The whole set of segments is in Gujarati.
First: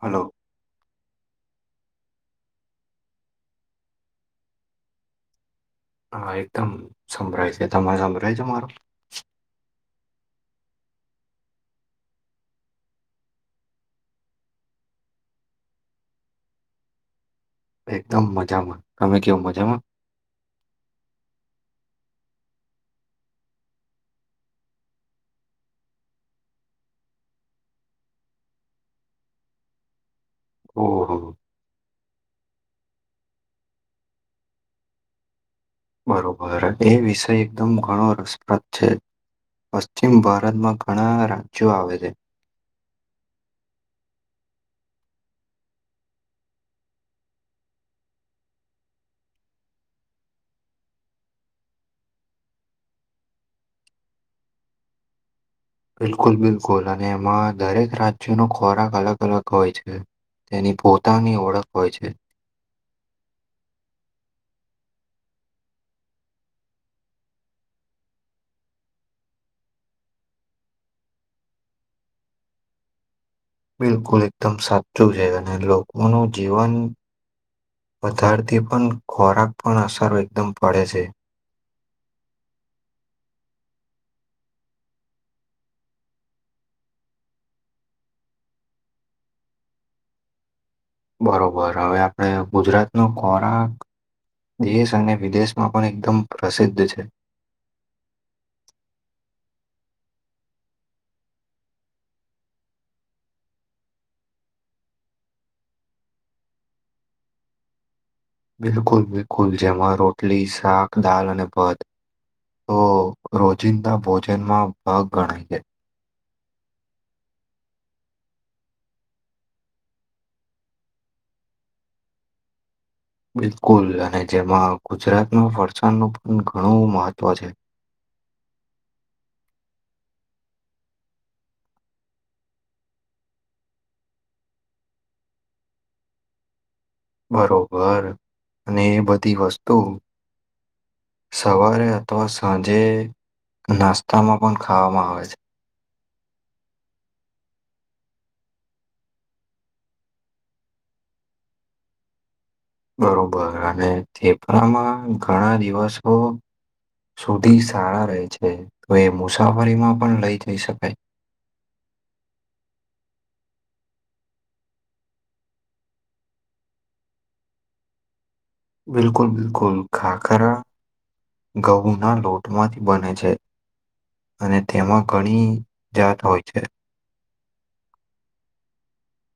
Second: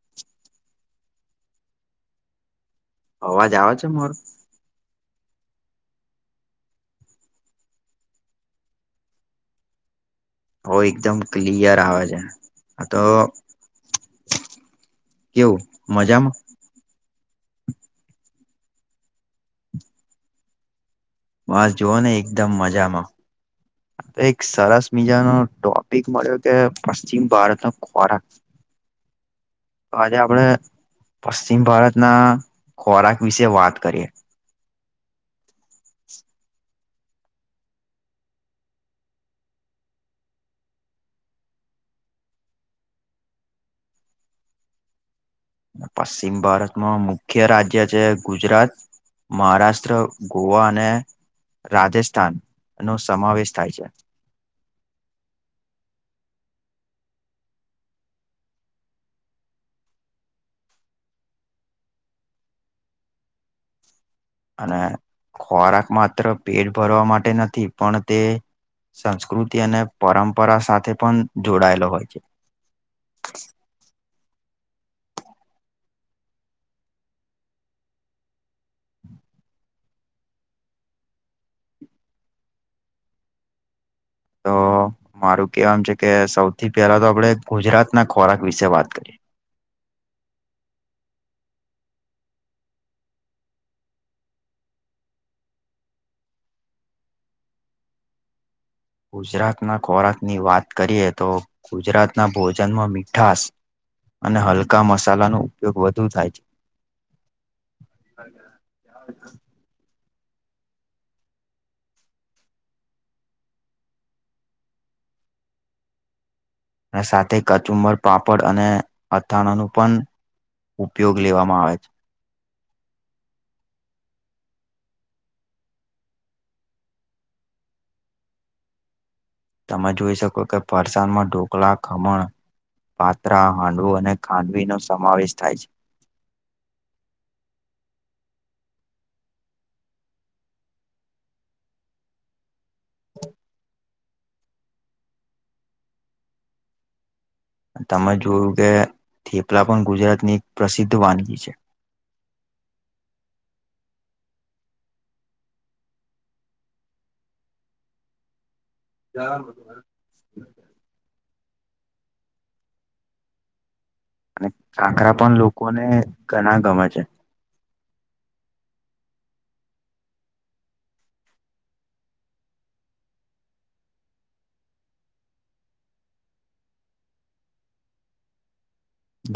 હલો અવાજ આવે છે મારો હા એકદમ સંભળાય છે તમે સંભળાય છેો મારો ઓ એકદમ ક્લિયર આવે છે તો કેવું મજામાં એકદમ મજામાં તમે કેવ મજામાં બસ જોઓ ને એકદમ મજામાં એક સરસ મીજાનો ટોપિક મળ્યો કે પશ્ચિમ ભારતનો ખોરાક હા તો આપડે ઓહો પશ્ચિમ ભારતના ખોરાક વિશે વાત કરીએ બરોબર એ વિષય એકદમ ઘણો રસપ્રદ છે પશ્ચિમ ભારતમાં ઘણા રાજ્યો આવે છે [inaudible] ને પશ્ચિમ ભારતમાં મુખ્ય રાજ્ય છે ગુજરાત મહારાષ્ટ્ર, ગોવા અને રાજસ્થાન નો સમાવેશ થાય છે બિલકુલ, બિલકુલ, અને એમાં દરેક રાજ્યનો ખોરાક અલગ, અલગ હોય છે તેની પોતાની ઓળખ હોય છે [inaudible] અને ખોરાક માત્ર પેટ ભરવા માટે નથી પણ તે સંસ્કૃતિ અને પરંપરા સાથે પણ જોડાયેલો હોય છે બિલકુલ એકદમ સાચું છે, અને લોકોનું જીવન વધારતી પણ ખોરાક પણ અસર એકદમ પડે છે હા મારું કેવામ છે કે સૌથી પહેલા તો આપણે ગુજરાત ના ખોરાક વિશે વાત કરીએ બરોબર, હવે આપડે ગુજરાત નો ખોરાક દેશ અને વિદેશમાં પણ એકદમ પ્રસિદ્ધ છે [inaudible] ગુજરાતના ખોરાકની વાત કરીએ તો ગુજરાતના ભોજનમાં મીઠશ અને હલકા મસાલાનો ઉપયોગ વધુ થાય છે બિલકુલ, બિલકુલ જેમાં રોટલી, શાક, દાલ અને ભાત તો રોજિંદા ભોજનમાં ભાગ ગણાય જાય અને સાથે કચુંબર પાપડ અને અથાણાનું પણ ઉપયોગ લેવામાં આવે છે બિલકુલ અને જેમાં ગુજરાતમાં વરસાદનું પણ ઘણું મહત્વ છે તમે જોઈ શકો કે ફરસાણમાં ઢોકળા ખમણ પાત્રા હાંડવું અને ખાંડવીનો સમાવેશ થાય છે બરોબર અને એ બધી વસ્તુ સવારે અથવા સાંજે નાસ્તામાં પણ ખાાવવામાં આવે છે તમે જોયું કે થેપલા પણ ગુજરાતની એક પ્રસિદ્ધ વાનગી છે [inaudible] બરોબર અને થેપરામાં ઘણા દિવસો સુધી સાળા રહે છે તો એ મુસાફરીમાં પણ લઈ જઈ શકાય. અને ખાખરા પણ લોકોને ઘણા ગમે છે. બિલકુલ બિલકુલ ખાખરા ઘઉંના લોટમાંથી બને છે. અને તેમાં ઘણી જાત હોય છે.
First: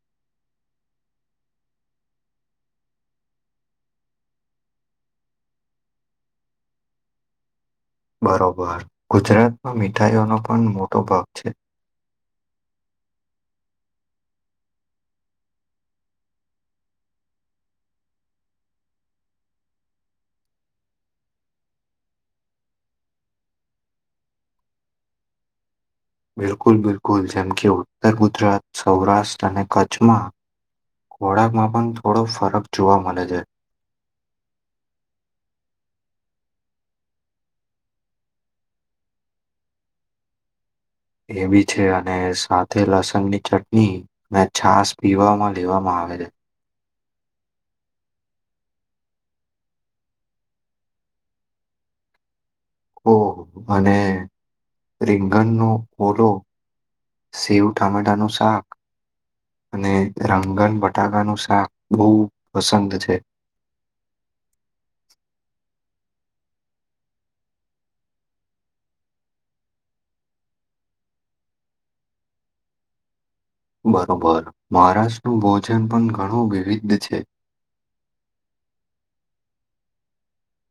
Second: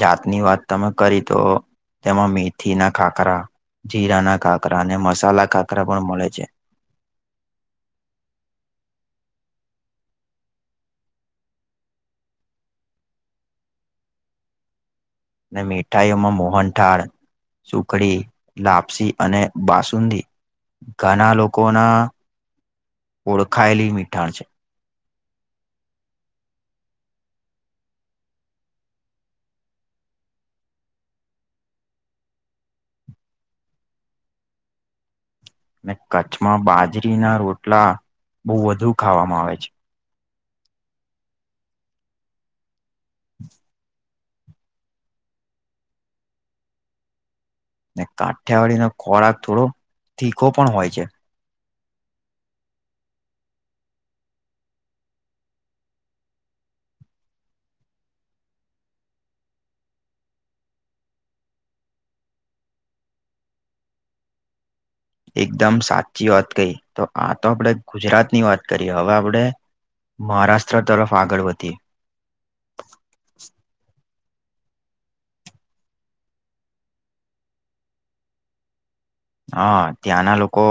જાતની વાત તમે કરી તો તેમાં મેથીના ખાખરા જીરાના ખાખરા અને મસાલા ખાખરા પણ મળે છે. બરોબર ગુજરાતમાં મીઠાઈઓનો પણ મોટો ભાગ છે. અને મીઠાઈઓમાં મોહનઠાળ સુખડી લાપસી અને બાસુંદી ઘના લોકોના ઓળખાયેલી મીઠાણ છે. બિલકુલ બિલકુલ જેમ કે ઉત્તર ગુજરાત, સૌરાષ્ટ્ર અને કચ્છમાં ખોરાકમાં પણ થોડો ફરક જોવા મલે છે. [inaudible] અને કચ્છમાં બાજરીના રોટલા બહુ વધુ ખાવામાં આવે છે. એ બી છે અને સાથે લસણની ચટણી ને છાસ પીવામાં લેવામાં આ આવે છે. ને કાઠિયાવાડીનો ખોરાક થોડો તીખો પણ હોય છે. ઓહ અને રીંગણનો ઓલો. સેવ ટામેટાનું શાક અને રંગન બટાકાનું શાક બહુ પસંદ છે. [inaudible] એકદમ સાચી વાત કહી તો આ તો આપણે ગુજરાતની વાત કરી હવે આપણે મહારાષ્ટ્ર તરફ આગળ વધીએ. બરોબર મહારાષ્ટ્રનું ભોજન પણ ઘણું વિવિધ છે. હા, ત્યાંના લોકો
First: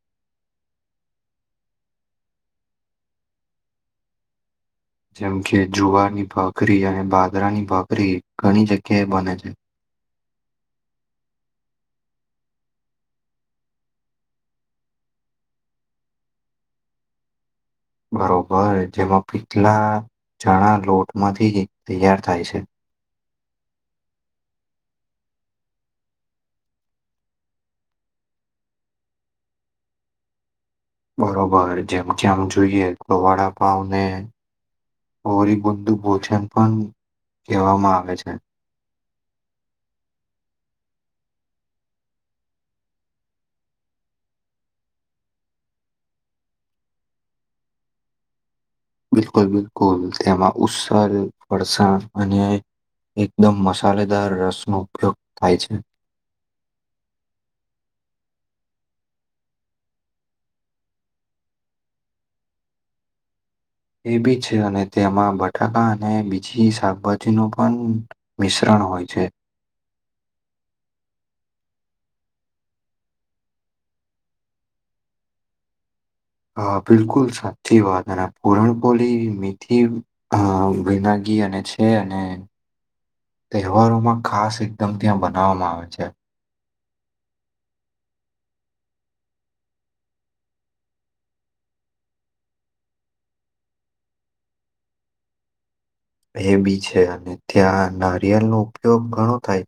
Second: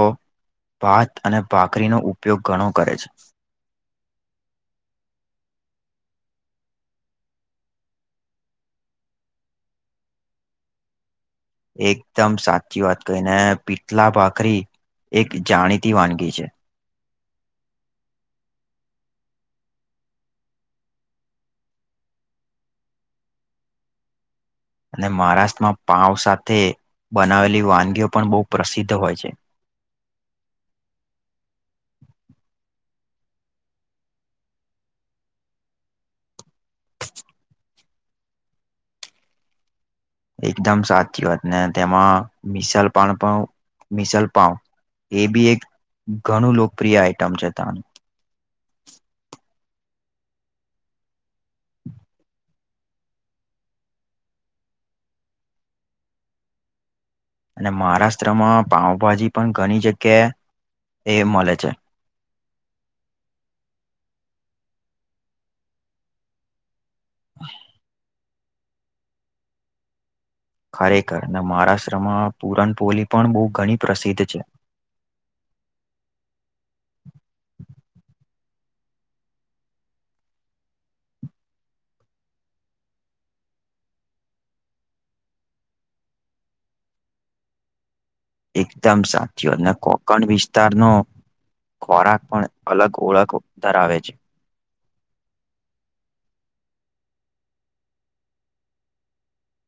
ભાત અને ભાખરીનો ઉપયોગ ઘણો કરે છે. જેમ કે જુવારની ભાખરી અને બાદરાની ભાખરી ઘણી જગ્યાએ બને છે. [inaudible] એકદમ સાચી વાત કહી ને પીતલા ભાખરી એક જાણીતી વાનગી છે. બરોબર જેમાં પીતલા ચણા લોટમાંથી જ તૈયાર થાય છે. અને મહારાષ્ટ્રમાં પાઉ સાથે બનાવેલી વાનગીઓ પણ બહુ પ્રસિદ્ધ હોય છે. બરોબર જેમ જેમ જોઈએ ગવાડા પાવને ઓરીબુંદુ ભોજન પણ કહેવામાં આવે છે. એકદમ સાચી વાત ને તેમાં મિસલ પાઉ પણ મિસલ પાવ એ બી એક ઘણું લોકપ્રિય આઈટમ છે તાનુ. બિલકુલ બિલકુલ તેમાં ઉસલ ફરસાણ અને એકદમ મસાલેદાર રસનો ઉપયોગ થાય છે. [inaudible] અને મહારાષ્ટ્રમાં પાઉભાજી પણ ઘણી જગ્યાએ એ મળે છે. એ બી છે અને તેમાં બટાકા અને બીજી શાકભાજીનો પણ મિશ્રણ હોય છે. ખરેખર ને મહારાષ્ટ્રમાં પૂરણપોળી પણ બહુ ઘણી પ્રસિદ્ધ છે. [inaudible] હ બિલકુલ સાચી વાત અને પૂરણપોલી મીઠી અ વિનાગી [unintelligible] અને છે અને તહેવારોમાં ખાસ એકદમ ત્યાં બનાવવામાં આવે છે એકદમ સાચું અને કોકણ વિસ્તારનો ખોરાક પણ અલગ ઓળખ ધરાવે છે એ બી છે અને ત્યાં નારિયેળનો ઉપયોગ ઘણો થાય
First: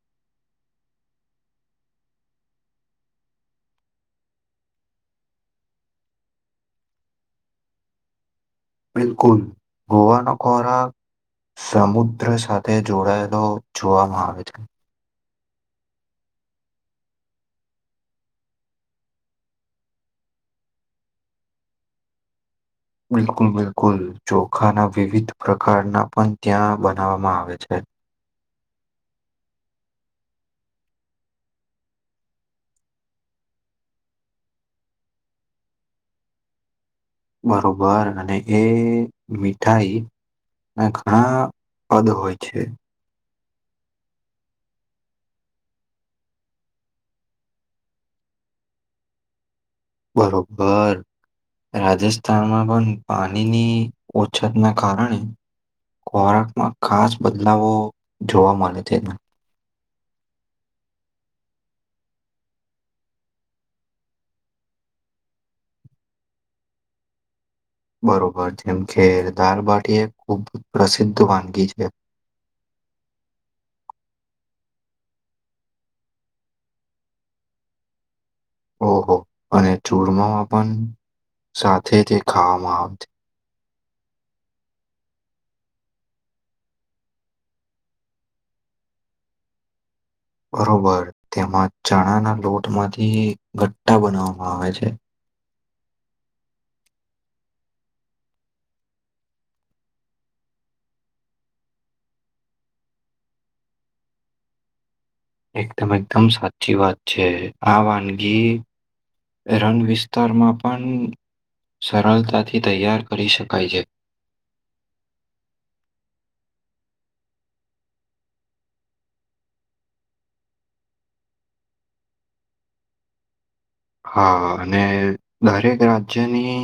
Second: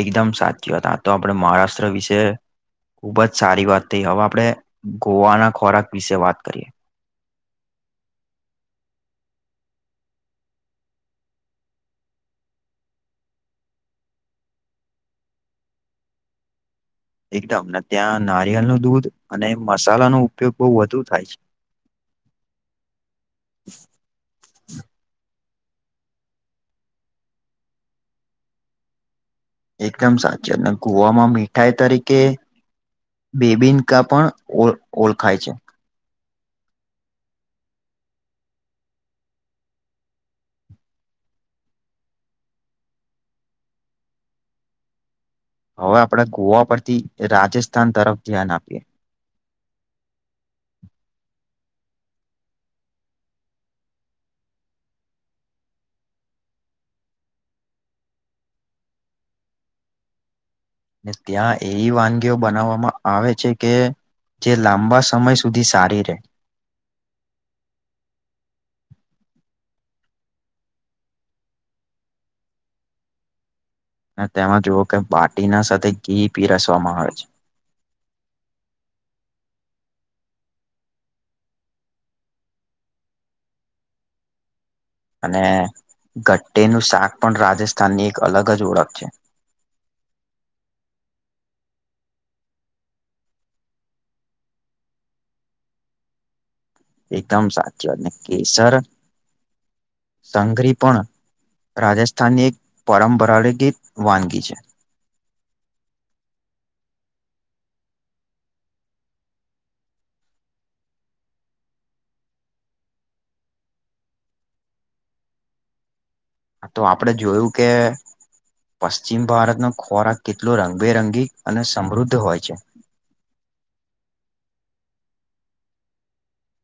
એકદમ સાચી વાત આ તો આપણે મહારાષ્ટ્ર વિશેએ ખૂબ જ સારી વાત થઈ હવે આપણે ગોવાના ખોરાક વિશે વાત કરીએ [inaudible] બિલકુલ ગોવાનો ખોરાક સમુદ્ર સાથે જોડાયેલો જોવામાં આવે છે એકદમને ત્યાં નારિયળ નું દૂધ અને મસાલા નો ઉપયોગ બહુ વધુ થાય છે [inaudible] બિલકુલ બિલકુલ ચોખાના વિવિધ પ્રકારના પણ ત્યાં બનાવવામાં આવે છે એકદમ સાચી ગોવામાં મીઠાઈ તરીકે બેબિનકા પણ ઓળખાય છે બરોબર અને એ મીઠાઈ અને ઘણા પદ હોય છે હવે આપણે ગોવા પરથી રાજસ્થાન તરફ ધ્યાન આપીએ બરોબર રાજસ્થાનમાં પણ પાણીની ઓછતના કારણે ખોરાકમાં ખાસ બદલાવો જોવા મળે છે ને ત્યાં એવી વાનગીઓ બનાવવામાં આવે છે કે જે લાંબા સમય સુધી સારી રહે બરોબર, જેમ કેે દારબાટીએ ખૂબ જ પ્રસિદ્ધ વાનગી છે [unintelligible] અને તેમાં જોવો કે બાટીના સાથે ઘી પીરસવામાં આવે છે ઓહો અને ચૂરમામા પણ સાથે જ ખાવામાં આવતી અને ગટ્ટેનું શાક પણ રાજસ્થાનની એક અલગ જ ઓળખ છે [unintelligible] બરોબર તેમાં ચણાના લોટ માંથી ગટ્ટા બનાવવામાં આવે છે એકદમ સાચું, કેસર સંગરી પણ રાજસ્થાનની એક પરંપરાગગીત વાનગી છે એકદમ એકદમ સાચી વાત છે, આ વાનગી રન વિસ્તારમાં પણ સરળતાથી તૈયાર કરી શકાય છે આતો આપડે જોયું કે પશ્ચિમ ભારતનો ખોરાક કેટલો રંગબેરંગી અને સમૃદ્ધ હોય છે [unintelligible] હા, અને દરેક રાજ્યની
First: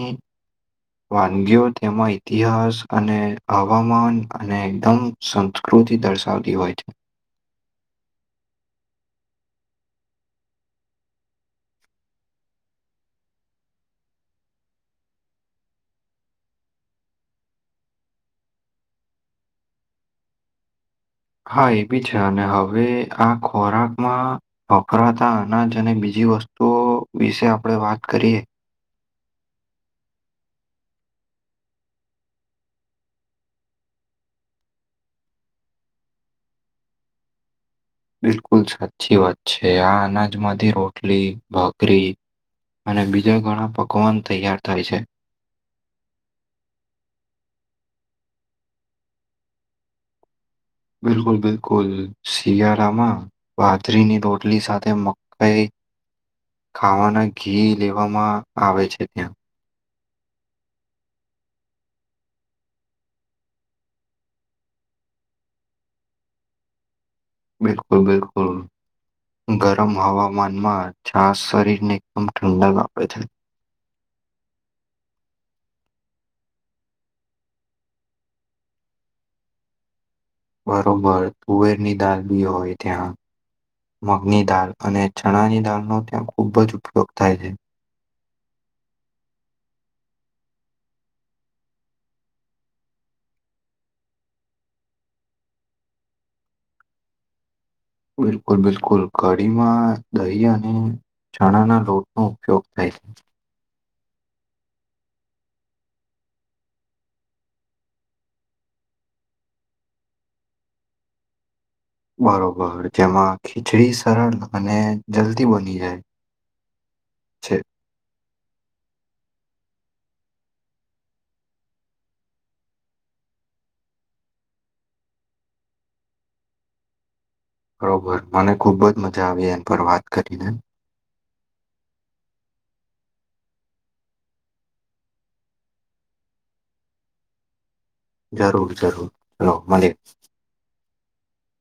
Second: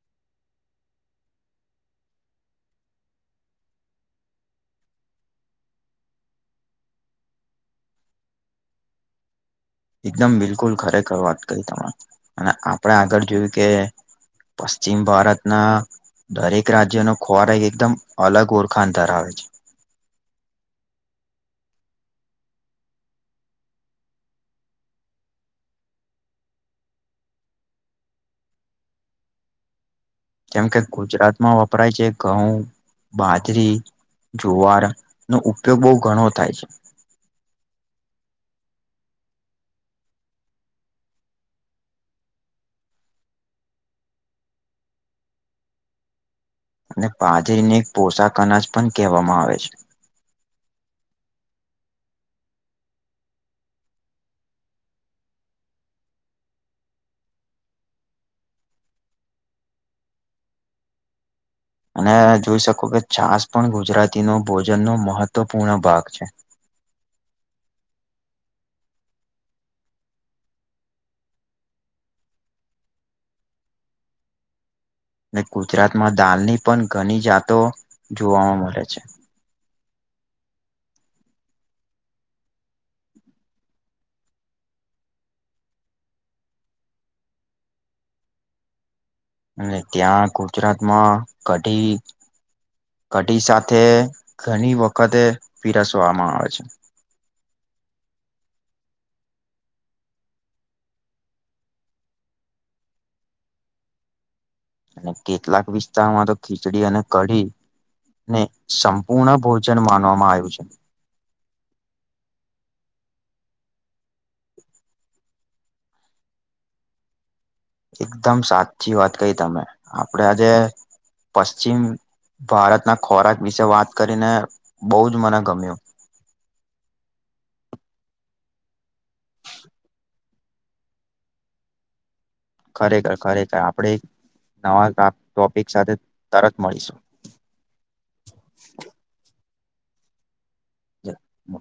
વાનગીઓ તેમાં ઇતિહાસ અને હવામાન અને એકદમ સંસ્કૃ તી દર્શાવતી હોય છે [inaudible] એકદમ બિલકુલ ખરેખર વાત કરી તમે અને આપણે આગળ જોયું કે પશ્ચિમ ભારતના દરેક રાજ્યનો ખોરા એક એકદમ અલગ ઓળખણ ધરાવે છે હા એ બી છે અને હવે આ ખોરાકમાં વફરાતા અનાજ અને બીજ બ વસ્તુઓ વિશે આપણે વાત કરીએ જેમ કે ગુજરાતમાં વપરાય છે ઘઉં બાજરી જુવાર નો ઉપયોગ બો ઘણો થાય છે બિલકુલ સાચી વાત છે આ અનાજમાંથી રોટલી ભાકરી અને બીજા ઘણા પકવાન તૈયાર થાય છે અને બાજરીને એક પોશાક અનાજ પણ કહેવામાં આવે છે બિલકુલ બિલકુલ શિયાળામાં બાજરીની રોટલી સાથે મકાઈ [inaudible] ખાવાના ઘી લેવામાં આવે છે ત્યાં અને જોઈ શકો કે છાસ પણ ગુજરાતીનો ભોજનનો મહત્વપૂર્ણ ભાગ છે [inaudible] બિલકુલ બિલકુલ ગરમ હવામાનમાં છાસ શરીરને એકદમ ઠંડાક આપે છે અને ગુજરાતમાં દાલની પણ ઘણી જાતો જોવામાં મળે છે બરોબર તુવેરની દાળ બી હોય ત્યાં મગની દાળ અને ચણાની દાળનો ત્યાં ખૂબ જ ઉપયોગ થાય છે અને ત્યાં ગુજરાતમાં કઢી કઢી સાથે ઘણી વખતે પીરસવામાં આવે છે બિલકુલ બિલકુલ કડીમાં દહી અને ચણા ના લોટ નો ઉપયોગ થાય [inaudible] અને કેટલાક વિસ્તારમાં તો ખીચડી અને કઢી ને સંપૂર્ણ ભોજન માનવામાં આવ્યું છે. બરોબર જેમાં ખીચડી સરળ અને જલ્દી બની જાય છે. એકદમ સાચી વાત કહી તમે આપડે આજે પશ્ચિમ ભારતના ખોરાક વિશે વાત કરીને બહુ જ મને ગમ્યું. બરોબર મને ખુબ જ મજા આવી એન પર વાત કરીને. ખરેખર ખરેખર. આપડે નવા તા ટોપિક સાથે તરત મળીશું. જરૂર જરૂર હલો મલિયે. જ મ